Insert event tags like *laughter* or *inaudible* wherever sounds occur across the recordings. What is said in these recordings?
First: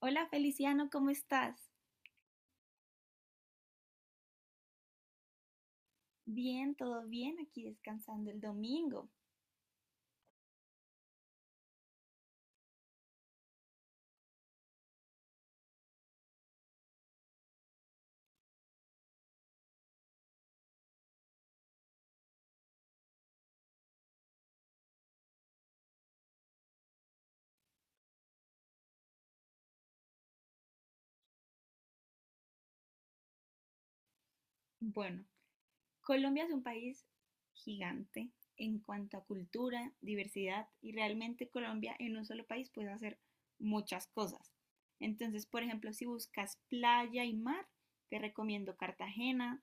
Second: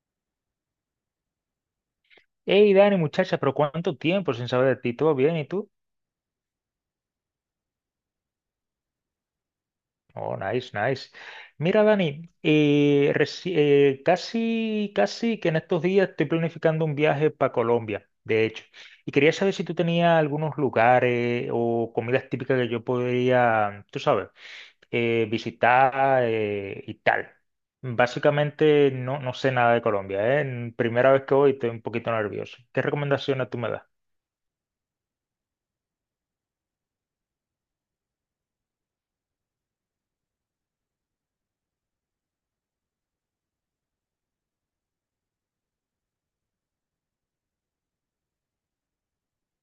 Hola Feliciano, ¿cómo estás? Hey Dani, muchacha, pero ¿cuánto tiempo sin saber de ti? ¿Todo bien? ¿Y tú? Bien, todo bien, aquí descansando el domingo. Oh, nice, nice. Mira, Dani, casi, casi que en estos días estoy planificando un viaje para Colombia, de hecho. Y quería saber si tú tenías algunos lugares o comidas típicas que yo podría, tú sabes, visitar, y tal. Básicamente no sé nada de Colombia, ¿eh? Primera vez que voy estoy un poquito nervioso. ¿Qué recomendaciones tú me das? Bueno, Colombia es un país gigante en cuanto a cultura, diversidad y realmente Colombia en un solo país puede hacer muchas cosas. Entonces, por ejemplo, si buscas playa y mar, te recomiendo Cartagena,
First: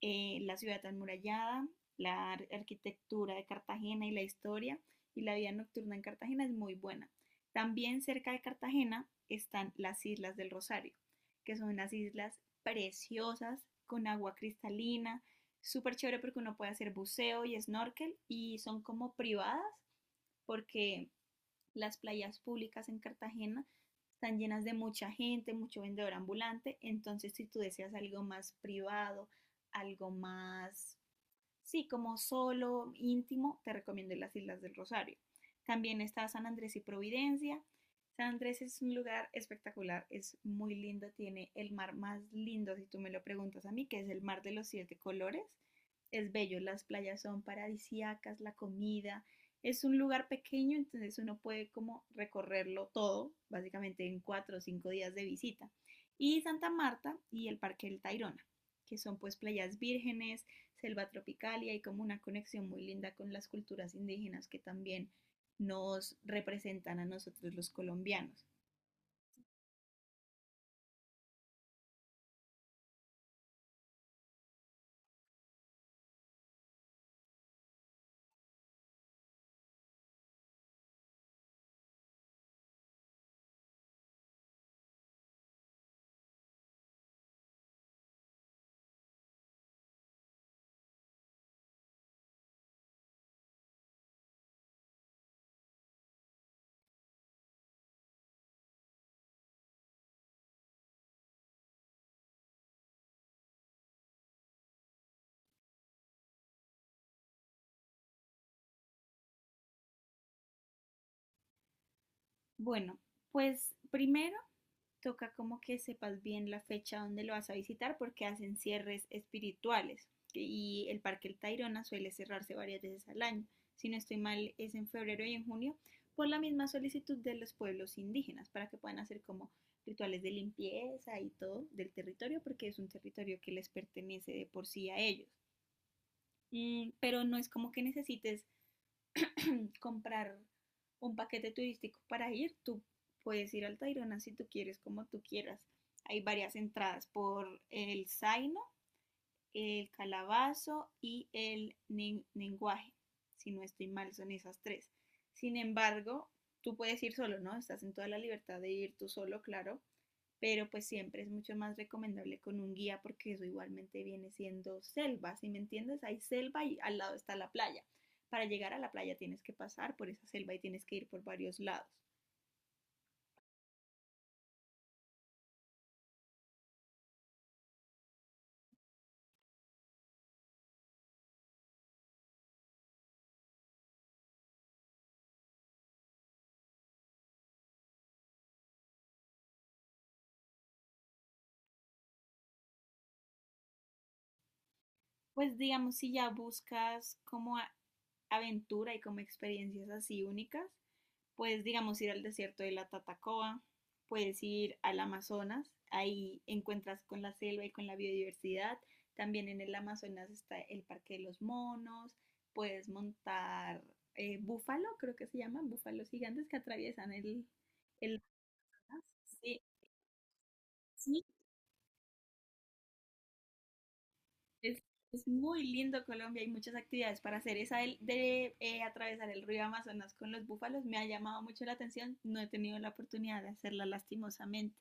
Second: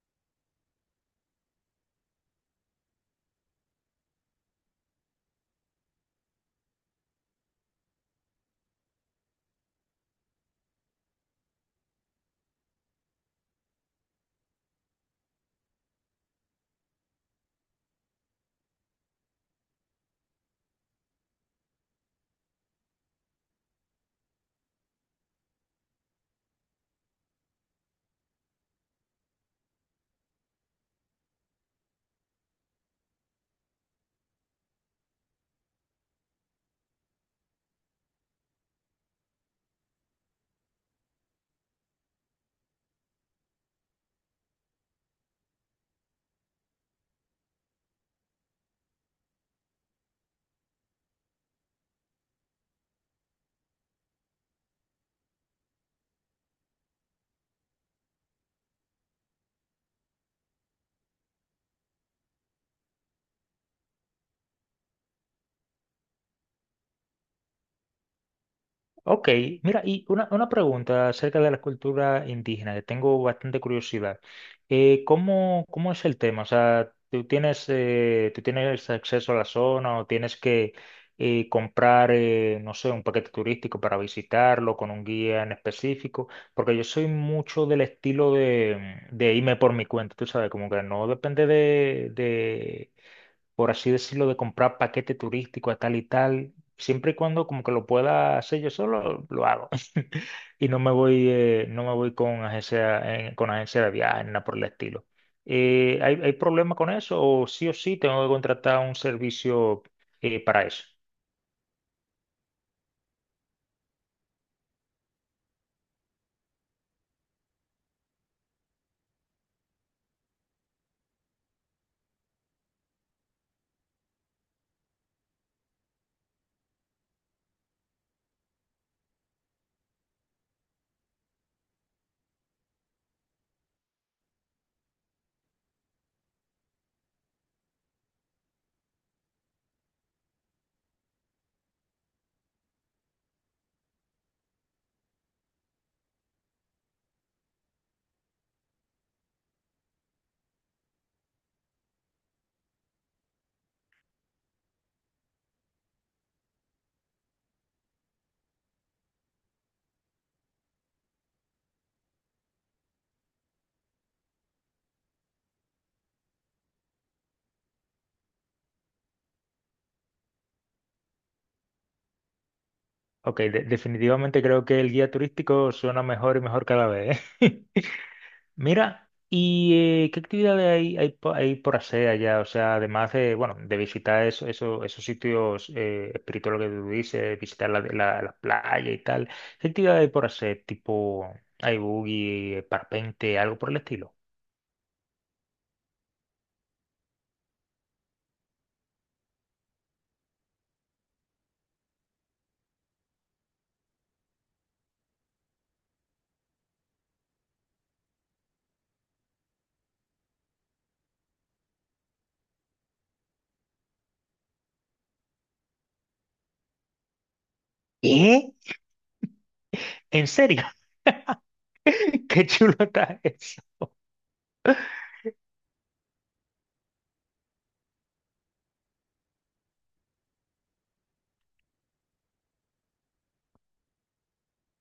la ciudad amurallada, la arquitectura de Cartagena y la historia y la vida nocturna en Cartagena es muy buena. También cerca de Cartagena están las Islas del Rosario, que son unas islas preciosas con agua cristalina, súper chévere porque uno puede hacer buceo y snorkel y son como privadas porque las playas públicas en Cartagena están llenas de mucha gente, mucho vendedor ambulante. Entonces, si tú deseas algo más privado, algo más, sí, como solo, íntimo, te recomiendo las Islas del Rosario. También está San Andrés y Providencia. San Andrés es un lugar espectacular, es muy lindo, tiene el mar más lindo, si tú me lo preguntas a mí, que es el mar de los siete colores. Es bello, las playas son paradisíacas, la comida. Es un lugar pequeño, entonces uno puede como recorrerlo todo, básicamente en cuatro o cinco días de visita. Y Santa Marta y el Parque del Tayrona, que son pues playas vírgenes, selva tropical y hay como una conexión muy linda con las culturas indígenas que también nos representan a nosotros los colombianos. Ok, mira, y una pregunta acerca de la cultura indígena, que tengo bastante curiosidad. Cómo es el tema? O sea, tú tienes acceso a la zona o tienes que comprar, no sé, un paquete turístico para visitarlo con un guía en específico? Porque yo soy mucho del estilo de irme por mi cuenta, tú sabes, como que no depende de, por así decirlo, de comprar paquete turístico a tal y tal. Siempre y cuando como que lo pueda hacer yo solo, lo hago. *laughs* Y no me voy, no me voy con agencia de viajes, nada por el estilo. Hay problema con eso? O sí tengo que contratar un servicio para eso? Bueno, pues primero toca como que sepas bien la fecha donde lo vas a visitar porque hacen cierres espirituales y el Parque El Tayrona suele cerrarse varias veces al año. Si no estoy mal, es en febrero y en junio por la misma solicitud de los pueblos indígenas para que puedan hacer como rituales de limpieza y todo del territorio porque es un territorio que les pertenece de por sí a ellos. Pero no es como que necesites comprar un paquete turístico para ir, tú puedes ir al Tayrona si tú quieres, como tú quieras. Hay varias entradas por el Zaino, el Calabazo y el Lenguaje. Si no estoy mal, son esas tres. Sin embargo, tú puedes ir solo, ¿no? Estás en toda la libertad de ir tú solo, claro, pero pues siempre es mucho más recomendable con un guía porque eso igualmente viene siendo selva, si me entiendes, hay selva y al lado está la playa. Para llegar a la playa tienes que pasar por esa selva y tienes que ir por varios lados. Ok, definitivamente creo que el guía turístico suena mejor y mejor cada vez, ¿eh? *laughs* Mira, ¿y qué actividades hay por hacer allá? O sea, además de, bueno, de visitar esos sitios espirituales que tú dices, visitar la playa y tal, ¿qué actividades hay por hacer? Tipo, hay buggy, parpente, algo por el estilo. Pues digamos, si ya buscas como aventura y como experiencias así únicas, puedes, digamos, ir al desierto de la Tatacoa, puedes ir al Amazonas, ahí encuentras con la selva y con la biodiversidad. También en el Amazonas está el Parque de los Monos, puedes montar búfalo, creo que se llaman, búfalos gigantes que atraviesan el... ¿Qué? Sí, ¿En serio? sí, *laughs* Qué chulo está eso. es, es muy lindo Colombia, hay muchas actividades para hacer. Esa de, de atravesar el río Amazonas con los búfalos me ha llamado mucho la atención, no he tenido la oportunidad de hacerla lastimosamente.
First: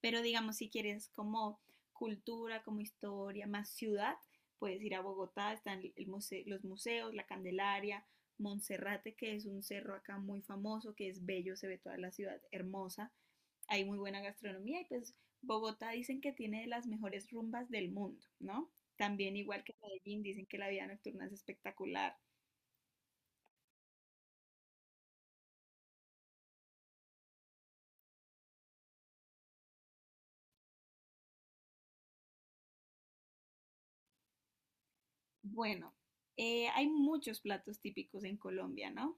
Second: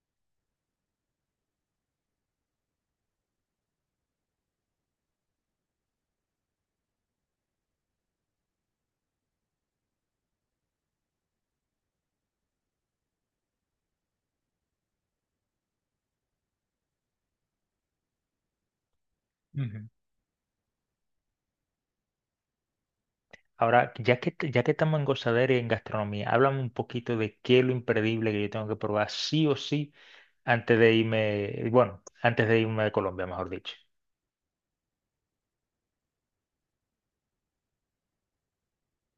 Pero digamos, si quieres como cultura, como historia, más ciudad, puedes ir a Bogotá, están el muse los museos, la Candelaria, Monserrate, que es un cerro acá muy famoso, que es bello, se ve toda la ciudad hermosa, hay muy buena gastronomía y pues Bogotá dicen que tiene de las mejores rumbas del mundo, ¿no? También igual que Ujú. Medellín, dicen que la vida nocturna es espectacular. Ahora, ya que estamos en gozadera y en gastronomía, háblame un poquito de qué es lo imperdible que yo tengo que probar sí o sí antes de irme, bueno, antes de irme de Colombia, mejor dicho. Bueno, hay muchos platos típicos en Colombia, ¿no?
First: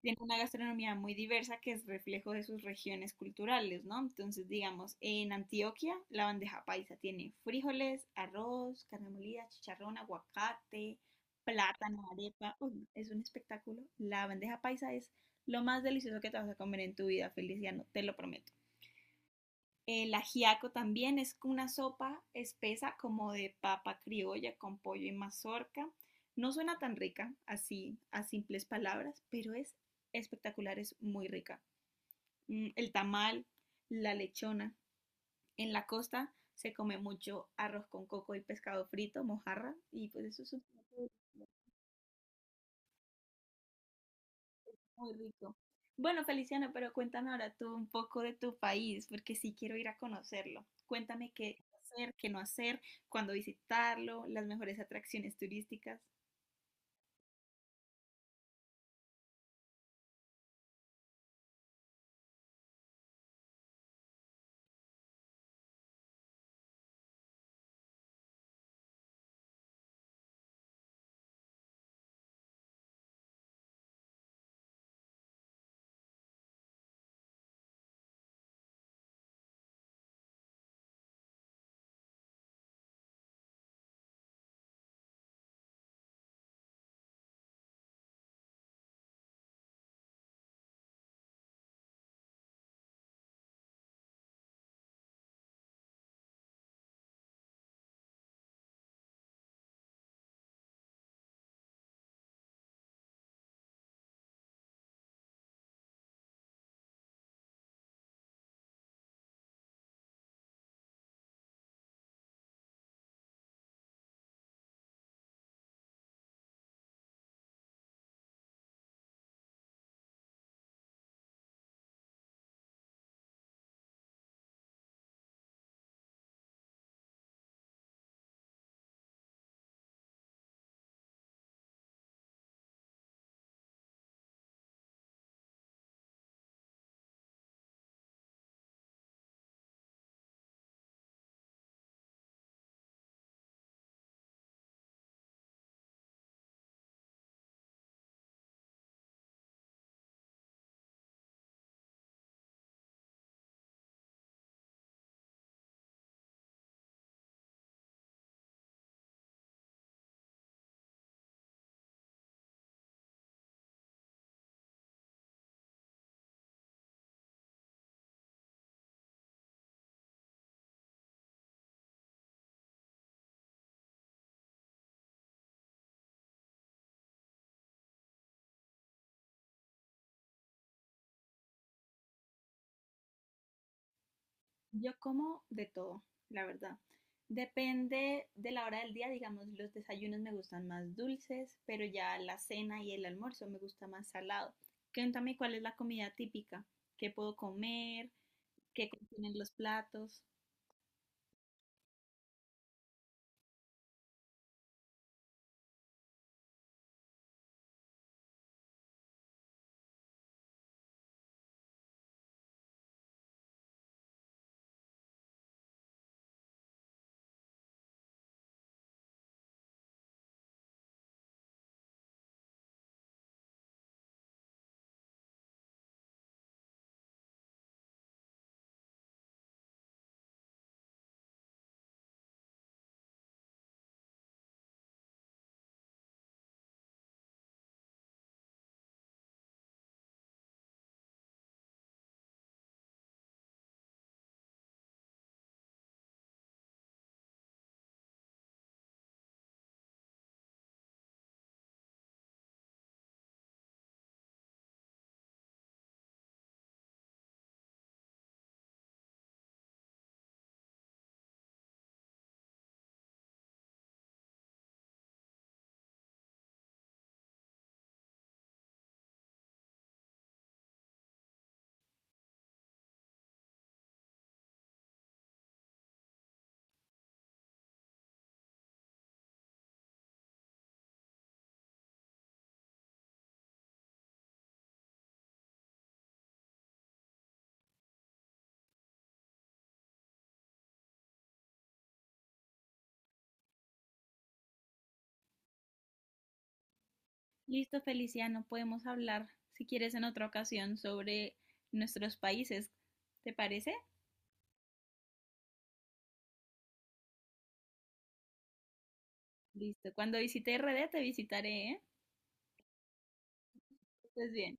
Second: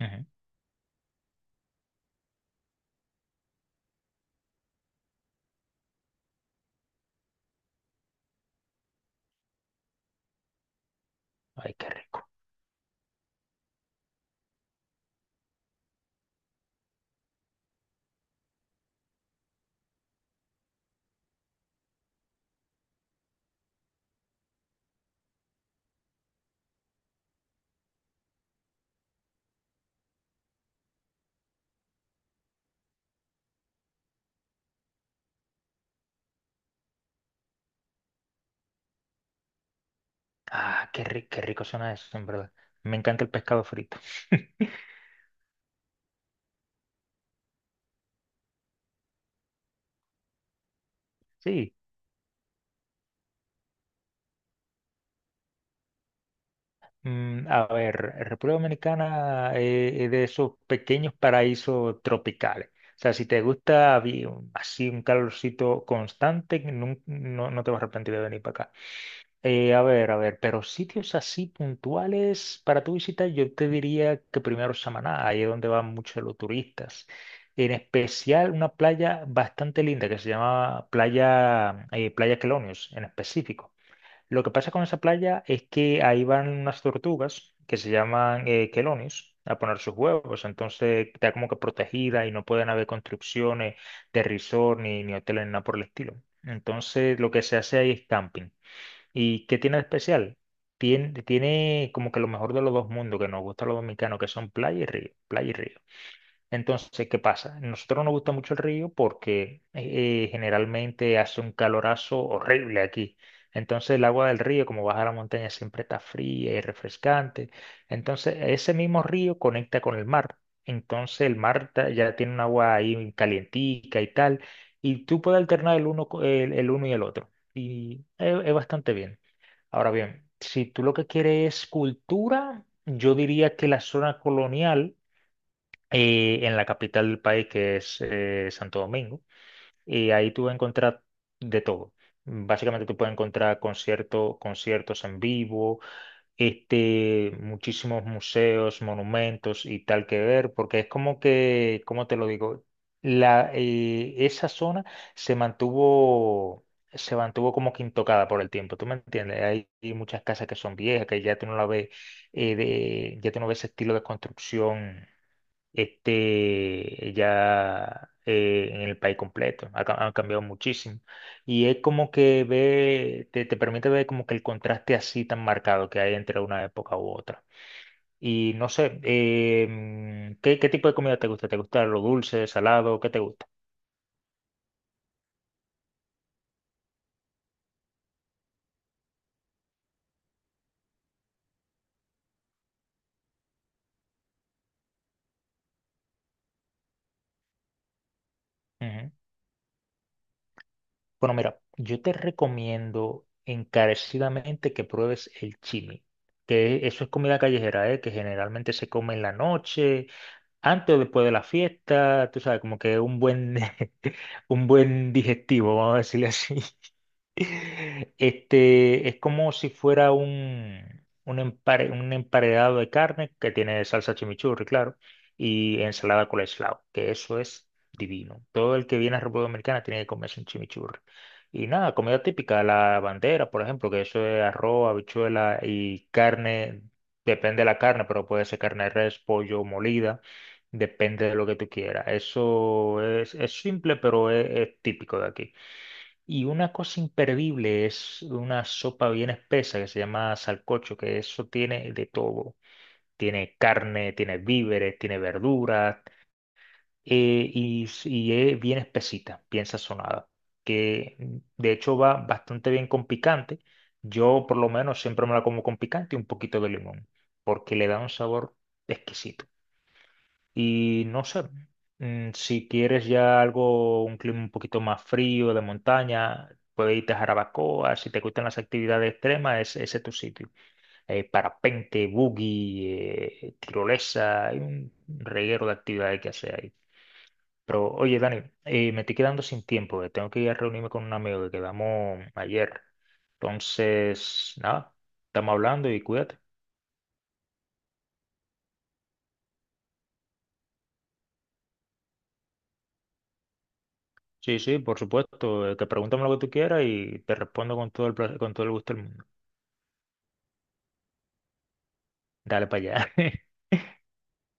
Tiene Ujú. una gastronomía muy diversa que es reflejo de sus regiones culturales, ¿no? Entonces, digamos, en Antioquia la bandeja paisa tiene frijoles, arroz, carne molida, chicharrón, aguacate, Ay, qué plátano, rico. arepa. Uy, no, es un espectáculo. La bandeja paisa es lo más delicioso que te vas a comer en tu vida, Feliciano, te lo prometo. El ajiaco también es una sopa espesa como de papa criolla con pollo y mazorca. No suena tan rica así a simples palabras, pero es espectacular, es muy rica. El tamal, la lechona. En la costa se come mucho arroz con coco y pescado frito, mojarra, y pues eso es un... Ah, qué rico suena eso, en verdad. Me encanta el pescado frito. *laughs* Muy rico. Bueno, Feliciano, pero cuéntame ahora tú un poco de tu país, porque sí quiero ir a conocerlo. Cuéntame qué Sí, hacer, qué no hacer, cuándo visitarlo, las mejores atracciones turísticas. mm, a ver, República Dominicana es de esos pequeños paraísos tropicales. O sea, si te gusta vi- así un calorcito constante, no te vas a arrepentir de venir para acá. A ver, pero sitios así puntuales para tu visita, yo te diría que primero Samaná, ahí es donde van muchos los turistas. En especial una playa bastante linda que se llama Playa Quelonios en específico. Lo que pasa con esa playa es que ahí van unas tortugas que se llaman quelonios a poner sus huevos, entonces está como que protegida y no pueden haber construcciones de resort ni hoteles ni nada por el estilo. Entonces lo que se hace ahí es camping. ¿Y qué tiene de especial? Tiene como que lo mejor de los dos mundos que nos gusta a los dominicanos, que son playa y río, playa y río. Entonces, ¿qué pasa? Nosotros nos gusta mucho el río porque generalmente hace un calorazo horrible aquí. Entonces, el agua del río, como baja la montaña, siempre está fría y refrescante. Entonces, ese mismo río conecta con el mar. Entonces, ya tiene un agua ahí calientica y tal. Y tú puedes alternar el uno y el otro. Y es bastante bien. Ahora bien, si tú lo que quieres es cultura, yo diría que la zona colonial y en la capital del país, que es Santo Domingo. Y ahí tú vas a encontrar de todo. Básicamente tú puedes encontrar conciertos en vivo, este, muchísimos museos, monumentos y tal que ver, porque es como que, ¿cómo te lo digo? La, esa zona se mantuvo, se mantuvo como que intocada por el tiempo, ¿tú me entiendes? Hay muchas casas que son viejas, que ya tú no la ves, ya tú no ves ese estilo de construcción este, ya en el país completo. Ha cambiado muchísimo. Y es como que te permite ver como que el contraste así tan marcado que hay entre una época u otra. Y no sé, qué tipo de comida te gusta? ¿Te gusta lo dulce, salado? ¿Qué te gusta? Yo como de todo, la verdad. Depende de la hora del día, digamos, los desayunos me gustan más dulces, pero ya la cena y el almuerzo me gusta más salado. Cuéntame cuál es la comida típica, qué puedo comer, qué contienen los platos. Bueno, mira, yo te recomiendo encarecidamente que pruebes el chimi, que eso es comida callejera, ¿eh? Que generalmente se come en la noche, antes o después de la fiesta, tú sabes, como que un buen, *laughs* un buen digestivo, vamos a decirle así. *laughs* Este, es como si fuera un emparedado de carne que tiene salsa chimichurri, claro, y ensalada coleslaw, que eso es divino. Todo el que viene a República Dominicana tiene que comerse un chimichurri. Y nada, comida típica, la bandera, por ejemplo, que eso es arroz, habichuela y carne, depende de la carne, pero puede ser carne de res, pollo, molida, depende de lo que tú quieras. Eso es simple, pero es típico de aquí. Y una cosa imperdible es una sopa bien espesa que se llama salcocho, que eso tiene de todo. Tiene carne, tiene víveres, tiene verduras, y es bien espesita, bien sazonada, que mm, de hecho va bastante bien con picante. Yo por lo menos siempre me la como con picante y un poquito de limón, porque le da un sabor exquisito. Y no sé, mm, si quieres ya algo, un clima un poquito más frío, de montaña, puedes irte a Jarabacoa, si te gustan las actividades extremas, ese es tu sitio. Parapente, buggy, tirolesa, hay un reguero de actividades que hacer ahí. Pero oye, Dani, me estoy quedando sin tiempo, tengo que ir a reunirme con un amigo que quedamos ayer. Entonces, nada, estamos hablando y cuídate. Listo, Feliciano, podemos hablar, si quieres, en otra ocasión sobre nuestros países. ¿Te parece? Sí, sí, por supuesto. Que pregúntame lo que tú quieras y te respondo con todo con todo el gusto del mundo. Listo. Cuando visite RD te visitaré, ¿eh? Dale para allá. *laughs* Que estés bien.